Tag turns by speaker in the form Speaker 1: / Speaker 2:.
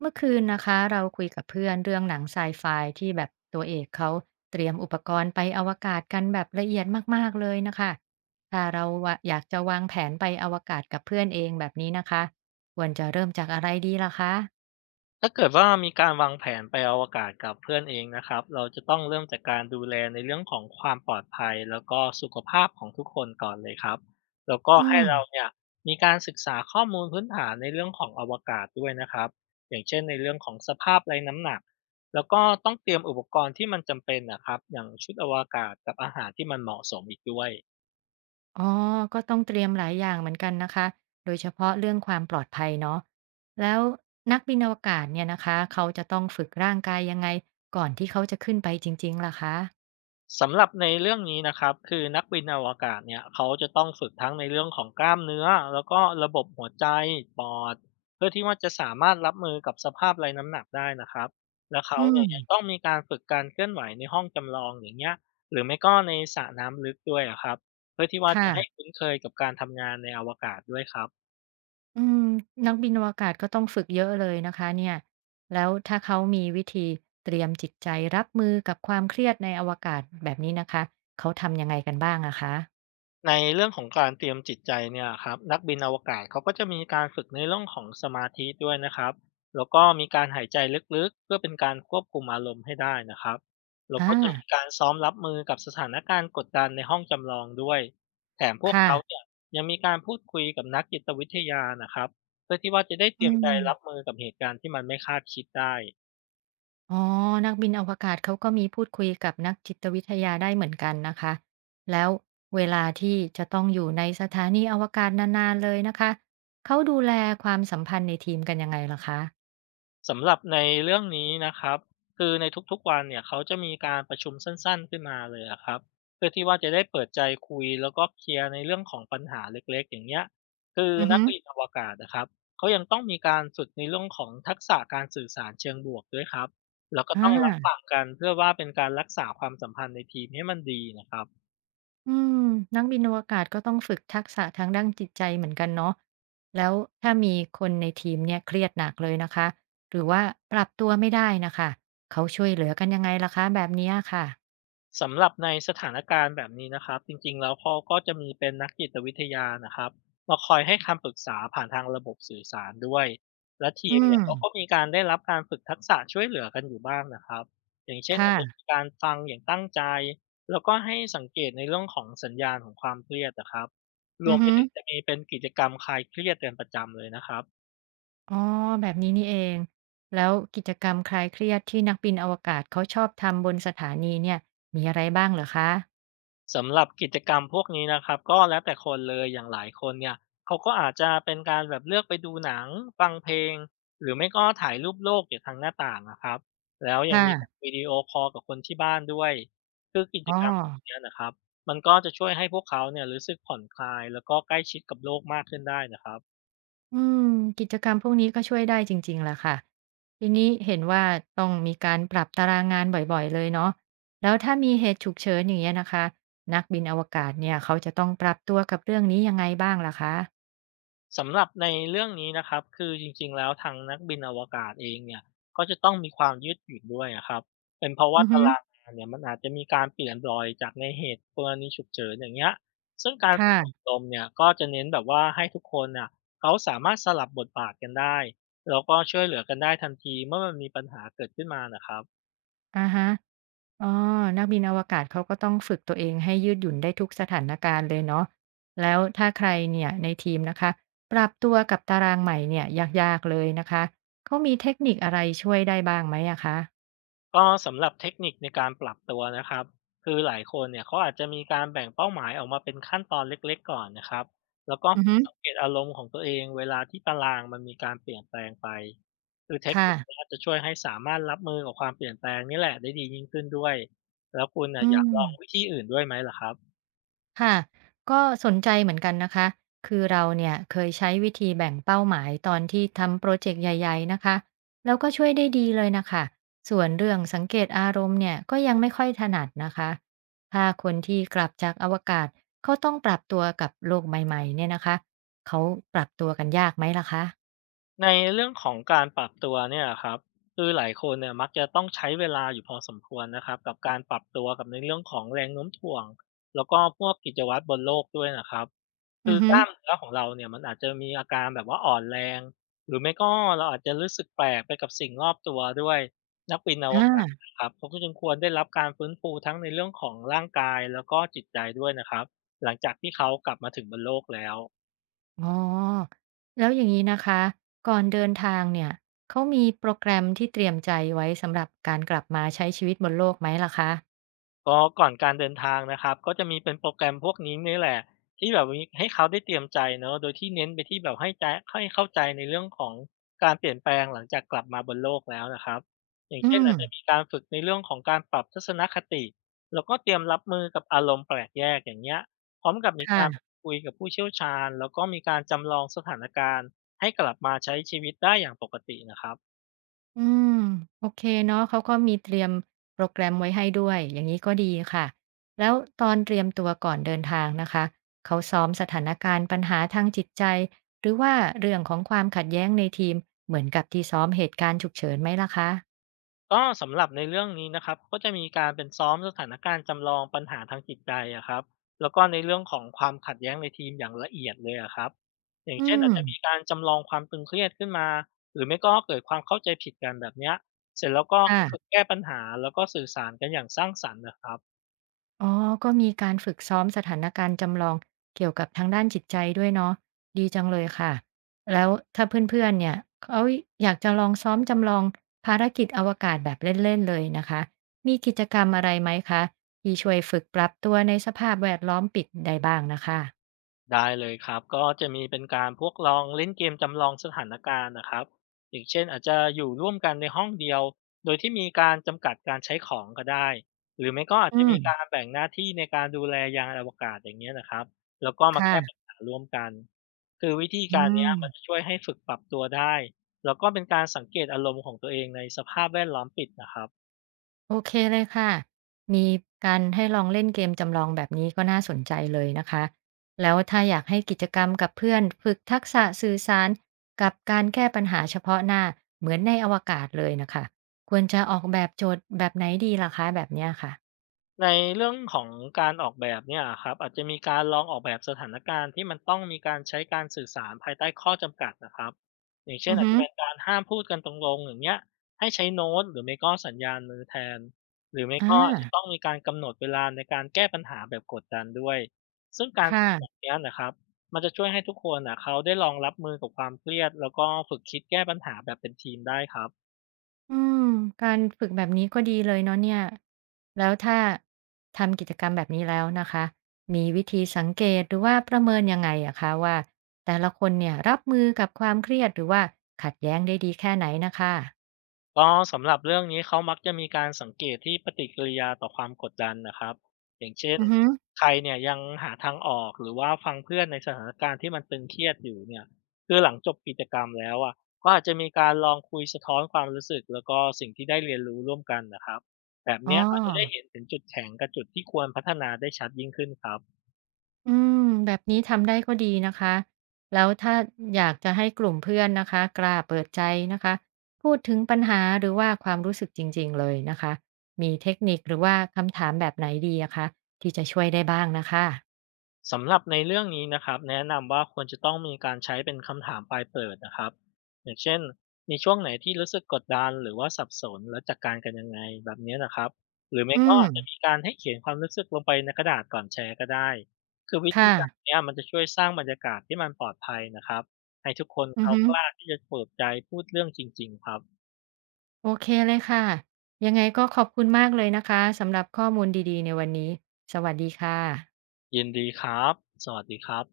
Speaker 1: เมื่อคืนนะคะเราคุยกับเพื่อนเรื่องหนังไซไฟที่แบบตัวเอกเขาเตรียมอุปกรณ์ไปอวกาศกันแบบละเอียดมากๆเลยนะคะถ้าเราวะอยากจะวางแผนไปอวกาศกับเพื่อนเองแบบนี้นะคะควรจะเริ่มจากอะไรดีล่ะคะ
Speaker 2: ถ้าเกิดว่ามีการวางแผนไปอวกาศกับเพื่อนเองนะครับเราจะต้องเริ่มจากการดูแลในเรื่องของความปลอดภัยแล้วก็สุขภาพของทุกคนก่อนเลยครับแล้วก็
Speaker 1: อื
Speaker 2: ให้
Speaker 1: ม
Speaker 2: เราเนี่ยมีการศึกษาข้อมูลพื้นฐานในเรื่องของอวกาศด้วยนะครับอย่างเช่นในเรื่องของสภาพไร้น้ำหนักแล้วก็ต้องเตรียมอุปกรณ์ที่มันจำเป็นนะครับอย่างชุดอวกาศกับอาหารที่มันเหมาะสมอีกด้วย
Speaker 1: อ๋อก็ต้องเตรียมหลายอย่างเหมือนกันนะคะโดยเฉพาะเรื่องความปลอดภัยเนาะแล้วนักบินอวกาศเนี่ยนะคะเขาจะต้องฝึกร่างกายยังไงก่อนที่เขาจะขึ้นไปจริงๆล่ะคะ
Speaker 2: สำหรับในเรื่องนี้นะครับคือนักบินอวกาศเนี่ยเขาจะต้องฝึกทั้งในเรื่องของกล้ามเนื้อแล้วก็ระบบหัวใจปอดเพื่อที่ว่าจะสามารถรับมือกับสภาพไร้น้ำหนักได้นะครับและเขา
Speaker 1: อืม
Speaker 2: เนี่ยยังต้องมีการฝึกการเคลื่อนไหวในห้องจำลองอย่างเงี้ยหรือไม่ก็ในสระน้ำลึกด้วยอะครับเพื่อที่ว่าจะ
Speaker 1: ค่ะ
Speaker 2: ให้คุ้นเคยกับการทำงานในอวกาศด้วยครับ
Speaker 1: อืมนักบินอวกาศก็ต้องฝึกเยอะเลยนะคะเนี่ยแล้วถ้าเขามีวิธีเตรียมจิตใจรับมือกับความเครียดในอวกาศแบบนี้นะคะเขาทำยังไงกันบ้างอะคะ
Speaker 2: ในเรื่องของการเตรียมจิตใจเนี่ยครับนักบินอวกาศเขาก็จะมีการฝึกในเรื่องของสมาธิด้วยนะครับแล้วก็มีการหายใจลึกๆเพื่อเป็นการควบคุมอารมณ์ให้ได้นะครับแล้วก็
Speaker 1: อา
Speaker 2: จะมีการซ้อมรับมือกับสถานการณ์กดดันในห้องจำลองด้วยแถมพวก
Speaker 1: ค่ะ
Speaker 2: เขาเนี่ยยังมีการพูดคุยกับนักจิตวิทยานะครับเพื่อที่ว่าจะได้เต
Speaker 1: อื
Speaker 2: รียมใจ
Speaker 1: ม
Speaker 2: รับมือกับเหตุการณ์ที่มันไม่คาดคิดได้
Speaker 1: อ๋อนักบินอวกาศเขาก็มีพูดคุยกับนักจิตวิทยาได้เหมือนกันนะคะแล้วเวลาที่จะต้องอยู่ในสถานีอวกาศนานๆเลยนะคะเขาดูแลความสัมพันธ์ในทีมกันยังไงล่ะคะ
Speaker 2: สำหรับในเรื่องนี้นะครับคือในทุกๆวันเนี่ยเขาจะมีการประชุมสั้นๆขึ้นมาเลยอะครับเพื่อที่ว่าจะได้เปิดใจคุยแล้วก็เคลียร์ในเรื่องของปัญหาเล็กๆอย่างเงี้ยคือ
Speaker 1: อือ
Speaker 2: นัก
Speaker 1: ฮึ
Speaker 2: บินอวกาศนะครับเขายังต้องมีการฝึกในเรื่องของทักษะการสื่อสารเชิงบวกด้วยครับแล้วก็
Speaker 1: อ
Speaker 2: ต้องรับ
Speaker 1: า
Speaker 2: ฟังกันเพื่อว่าเป็นการรักษาความสัมพันธ์ในทีมให้มันดีนะครับ
Speaker 1: อืมนักบินอวกาศก็ต้องฝึกทักษะทางด้านจิตใจเหมือนกันเนาะแล้วถ้ามีคนในทีมเนี่ยเครียดหนักเลยนะคะ หรือว่าปรับตัวไม่ได้นะคะ เขาช่วยเหลือกันยังไงล่ะคะแบบเนี้ยค่ะ
Speaker 2: สำหรับในสถานการณ์แบบนี้นะครับจริงๆแล้วเขาก็จะมีเป็นนักจิตวิทยานะครับมาคอยให้คำปรึกษาผ่านทางระบบสื่อสารด้วยและที
Speaker 1: อื
Speaker 2: มเนี่ย
Speaker 1: ม
Speaker 2: เขาก็มีการได้รับการฝึกทักษะช่วยเหลือกันอยู่บ้างนะครับอย่างเช่นอาจจะมี
Speaker 1: ค่ะ
Speaker 2: การฟังอย่างตั้งใจแล้วก็ให้สังเกตในเรื่องของสัญญาณของความเครียดนะครับร
Speaker 1: อื
Speaker 2: วม
Speaker 1: อ
Speaker 2: ไป
Speaker 1: ฮึ
Speaker 2: ถึงจะมีเป็นกิจกรรมคลายเครียดเป็นประจำเลยนะครับ
Speaker 1: อ๋อแบบนี้นี่เองแล้วกิจกรรมคลายเครียดที่นักบินอวกาศเขาชอบทำบนสถานีเนี่ยมีอะไรบ้างเหรอคะ
Speaker 2: สำหรับกิจกรรมพวกนี้นะครับก็แล้วแต่คนเลยอย่างหลายคนเนี่ยเขาก็อาจจะเป็นการแบบเลือกไปดูหนังฟังเพลงหรือไม่ก็ถ่ายรูปโลกจากทางหน้าต่างนะครับแล้วยัง
Speaker 1: ค่ะ
Speaker 2: มีการวิดีโอคอลกับคนที่บ้านด้วยคือกิจ
Speaker 1: อ๋อ
Speaker 2: กรรมเนี้ยนะครับมันก็จะช่วยให้พวกเขาเนี่ยรู้สึกผ่อนคลายแล้วก็ใกล้ชิดกับโลกมากขึ้นได้นะครับ
Speaker 1: อืมกิจกรรมพวกนี้ก็ช่วยได้จริงๆแหละค่ะทีนี้เห็นว่าต้องมีการปรับตารางงานบ่อยๆเลยเนาะแล้วถ้ามีเหตุฉุกเฉินอย่างเงี้ยนะคะนักบินอวกาศเนี่ยเขาจะต้องปรับตัวกับเรื่องนี้ยังไงบ้างล่ะคะ
Speaker 2: สำหรับในเรื่องนี้นะครับคือจริงๆแล้วทางนักบินอวกาศเองเนี่ยก็จะต้องมีความยืดหยุ่นด้วยอะครับเป็นเพราะว่า
Speaker 1: อือ
Speaker 2: ตา
Speaker 1: ฮึ
Speaker 2: รางงานเนี่ยมันอาจจะมีการเปลี่ยนบ่อยจากในเหตุกรณีฉุกเฉินอย่างเงี้ยซึ่งการฝึกอบ
Speaker 1: ค่ะ
Speaker 2: รมเนี่ยก็จะเน้นแบบว่าให้ทุกคนน่ะเขาสามารถสลับบทบาทกันได้แล้วก็ช่วยเหลือกันได้ทันทีเมื่อมันมีปัญหาเกิดขึ้นมานะครับ
Speaker 1: อาฮะอ๋อนักบินอวกาศเขาก็ต้องฝึกตัวเองให้ยืดหยุ่นได้ทุกสถานการณ์เลยเนาะแล้วถ้าใครเนี่ยในทีมนะคะปรับตัวกับตารางใหม่เนี่ยยากๆเลยนะคะเขามีเทคนิคอะไรช่วยได้บ้างไหมอะคะ
Speaker 2: ก็สำหรับเทคนิคในการปรับตัวนะครับคือหลายคนเนี่ยเขาอาจจะมีการแบ่งเป้าหมายออกมาเป็นขั้นตอนเล็กๆก่อนนะครับแล้วก็
Speaker 1: อือ
Speaker 2: ฝึ
Speaker 1: ฮึ
Speaker 2: กสังเกตอารมณ์ของตัวเองเวลาที่ตารางมันมีการเปลี่ยนแปลงไปคือเทคนิ
Speaker 1: ค่ะ
Speaker 2: คเนี้จะช่วยให้สามารถรับมือกับความเปลี่ยนแปลงนี่แหละได้ดียิ่งขึ้นด้วยแล้วคุณน่ะ
Speaker 1: อื
Speaker 2: อยากลองวิ
Speaker 1: ม
Speaker 2: ธีอื่นด้วยไหมล่ะครับ
Speaker 1: ค่ะก็สนใจเหมือนกันนะคะคือเราเนี่ยเคยใช้วิธีแบ่งเป้าหมายตอนที่ทำโปรเจกต์ใหญ่ๆนะคะแล้วก็ช่วยได้ดีเลยนะคะส่วนเรื่องสังเกตอารมณ์เนี่ยก็ยังไม่ค่อยถนัดนะคะถ้าคนที่กลับจากอวกาศเขาต้องปรับตัวกับโลกใหม่ๆเนี่ยนะคะเขาปรับตัวกันยากไหมล่ะคะ
Speaker 2: ในเรื่องของการปรับตัวเนี่ยครับคือหลายคนเนี่ยมักจะต้องใช้เวลาอยู่พอสมควรนะครับกับการปรับตัวกับในเรื่องของแรงโน้มถ่วงแล้วก็พวกกิจวัตรบนโลกด้วยนะครับคื
Speaker 1: อื
Speaker 2: อ
Speaker 1: อฮึ
Speaker 2: กล้ามเนื้อของเราเนี่ยมันอาจจะมีอาการแบบว่าอ่อนแรงหรือไม่ก็เราอาจจะรู้สึกแปลกไปกับสิ่งรอบตัวด้วยนักบินอวกาศ
Speaker 1: อา
Speaker 2: นะครับเขาก็จึงควรได้รับการฟื้นฟูทั้งในเรื่องของร่างกายแล้วก็จิตใจด้วยนะครับหลังจากที่เขากลับมาถึงบนโลกแล้ว
Speaker 1: อ๋อแล้วอย่างนี้นะคะก่อนเดินทางเนี่ยเขามีโปรแกรมที่เตรียมใจไว้สำหรับการกลับมาใช้ชีวิตบนโลกไหมล่ะคะ
Speaker 2: ก็ก่อนการเดินทางนะครับก็จะมีเป็นโปรแกรมพวกนี้นี่แหละที่แบบมีให้เขาได้เตรียมใจเนาะโดยที่เน้นไปที่แบบให้ใจให้เข้าใจในเรื่องของการเปลี่ยนแปลงหลังจากกลับมาบนโลกแล้วนะครับอย่าง
Speaker 1: อื
Speaker 2: เช่น
Speaker 1: ม
Speaker 2: อาจจะมีการฝึกในเรื่องของการปรับทัศนคติแล้วก็เตรียมรับมือกับอารมณ์แปลกแยกอย่างเงี้ยพร้อมกับมีการพู
Speaker 1: ค่ะ
Speaker 2: ดคุยกับผู้เชี่ยวชาญแล้วก็มีการจำลองสถานการณ์ให้กลับมาใช้ชีวิตได้อย่างปกตินะครับ
Speaker 1: อืมโอเคเนาะเขาก็มีเตรียมโปรแกรมไว้ให้ด้วยอย่างนี้ก็ดีค่ะแล้วตอนเตรียมตัวก่อนเดินทางนะคะเขาซ้อมสถานการณ์ปัญหาทางจิตใจหรือว่าเรื่องของความขัดแย้งในทีมเหมือนกับที่ซ้อมเหตุการณ์ฉุกเฉินไหมล่ะคะ
Speaker 2: ก็สำหรับในเรื่องนี้นะครับก็จะมีการเป็นซ้อมสถานการณ์จำลองปัญหาทางจิตใจอะครับแล้วก็ในเรื่องของความขัดแย้งในทีมอย่างละเอียดเลยอะครับอย่าง
Speaker 1: อื
Speaker 2: เช่นอา
Speaker 1: ม
Speaker 2: จจะมีการจำลองความตึงเครียดขึ้นมาหรือไม่ก็เกิดความเข้าใจผิดกันแบบเนี้ยเสร็จแล้วก็ให้ฝึก
Speaker 1: ค่ะ
Speaker 2: แก้ปัญหาแล้วก็สื่อสารกันอย่างสร้างสรรค์นะครับ
Speaker 1: อ๋อ ก็มีการฝึกซ้อมสถานการณ์จำลองเกี่ยวกับทางด้านจิตใจด้วยเนาะดีจังเลยค่ะ แล้วถ้าเพื่อนๆเนี่ย เขาอยากจะลองซ้อมจำลองภารกิจอวกาศแบบเล่นๆ เลยนะคะ มีกิจกรรมอะไรไหมคะที่ช่วยฝึกปรับตัวในสภาพแวดล้อมปิดได้บ้างนะคะ
Speaker 2: ได้เลยครับก็จะมีเป็นการพวกลองเล่นเกมจำลองสถานการณ์นะครับอย่างเช่นอาจจะอยู่ร่วมกันในห้องเดียวโดยที่มีการจำกัดการใช้ของก็ได้หรือไม่ก็อาจ
Speaker 1: อื
Speaker 2: จะ
Speaker 1: ม
Speaker 2: มีการแบ่งหน้าที่ในการดูแลยานอวกาศอย่างเงี้ยนะครับแล้วก็มาแก้ปัญ
Speaker 1: ค่ะ
Speaker 2: หาร่วมกันคือวิธี
Speaker 1: อื
Speaker 2: การเนี้ย
Speaker 1: ม
Speaker 2: มันจะช่วยให้ฝึกปรับตัวได้แล้วก็เป็นการสังเกตอารมณ์ของตัวเองในสภาพแวดล้อมปิดนะครับ
Speaker 1: โอเคเลยค่ะ มีการให้ลองเล่นเกมจำลองแบบนี้ก็น่าสนใจเลยนะคะ แล้วถ้าอยากให้กิจกรรมกับเพื่อนฝึกทักษะสื่อสารกับการแก้ปัญหาเฉพาะหน้าเหมือนในอวกาศเลยนะคะ ควรจะออกแบบโจทย์แบบไหนดีล่ะคะแบบเนี้ยค่ะ
Speaker 2: ในเรื่องของการออกแบบเนี่ยอครับอาจจะมีการลองออกแบบสถานการณ์ที่มันต้องมีการใช้การสื่อสารภายใต้ข้อจำกัดนะครับอย่างเช่น
Speaker 1: อือ
Speaker 2: อาจ
Speaker 1: ฮึ
Speaker 2: จะเป็นการห้ามพูดกันตรงๆอย่างเงี้ยให้ใช้โน้ตหรือไม่ก็สัญญาณมือแทนหรือไม่
Speaker 1: อ่า
Speaker 2: ก็อาจจะต้องมีการกำหนดเวลาในการแก้ปัญหาแบบกดดันด้วยซึ่งกา
Speaker 1: ค
Speaker 2: รฝึกแบบ
Speaker 1: ่ะ
Speaker 2: เนี้ยนะครับมันจะช่วยให้ทุกคนนะเขาได้ลองรับมือกับความเครียดแล้วก็ฝึกคิดแก้ปัญหาแบบเป็นทีมได้ครับ
Speaker 1: อืมการฝึกแบบนี้ก็ดีเลยเนาะเนี่ย แล้วถ้าทำกิจกรรมแบบนี้แล้วนะคะ มีวิธีสังเกตหรือว่าประเมินยังไงอะคะว่าแต่ละคนเนี่ยรับมือกับความเครียดหรือว่าขัดแย้งได้ดีแค่ไหนนะคะ
Speaker 2: ก็สำหรับเรื่องนี้เขามักจะมีการสังเกตที่ปฏิกิริยาต่อความกดดันนะครับอย่างเช่น
Speaker 1: อือฮึ
Speaker 2: ใครเนี่ยยังหาทางออกหรือว่าฟังเพื่อนในสถานการณ์ที่มันตึงเครียดอยู่เนี่ยคือหลังจบกิจกรรมแล้วอ่ะก็อาจจะมีการลองคุยสะท้อนความรู้สึกแล้วก็สิ่งที่ได้เรียนรู้ร่วมกันนะครับแบบ
Speaker 1: อ๋อ
Speaker 2: เนี้ยก็จะได้เห็นถึงจุดแข็งกับจุดที่ควรพัฒนาได้ชัดยิ่งขึ้นครับ
Speaker 1: อืมแบบนี้ทำได้ก็ดีนะคะแล้วถ้าอยากจะให้กลุ่มเพื่อนนะคะกล้าเปิดใจนะคะพูดถึงปัญหาหรือว่าความรู้สึกจริงๆเลยนะคะมีเทคนิคหรือว่าคำถามแบบไหนดีอะคะที่จะช่วยได้บ้างนะคะ
Speaker 2: สำหรับในเรื่องนี้นะครับแนะนำว่าควรจะต้องมีการใช้เป็นคำถามปลายเปิดนะครับอย่างเช่นมีช่วงไหนที่รู้สึกกดดันหรือว่าสับสนแล้วจัดการกันยังไงแบบนี้นะครับหรือไม่
Speaker 1: อื
Speaker 2: ก็
Speaker 1: ม
Speaker 2: อาจจะมีการให้เขียนความรู้สึกลงไปในกระดาษก่อนแชร์ก็ได้คือวิธี
Speaker 1: ค่ะ
Speaker 2: การเนี้ยมันจะช่วยสร้างบรรยากาศที่มันปลอดภัยนะครับให้ทุกคน
Speaker 1: อือ
Speaker 2: เขา
Speaker 1: ฮึ
Speaker 2: กล้าที่จะเปิดใจพูดเรื่องจริงๆครับ
Speaker 1: โอเคเลยค่ะยังไงก็ขอบคุณมากเลยนะคะสำหรับข้อมูลดีๆในวันนี้สวัสดีค่ะ
Speaker 2: ยินดีครับสวัสดีครับ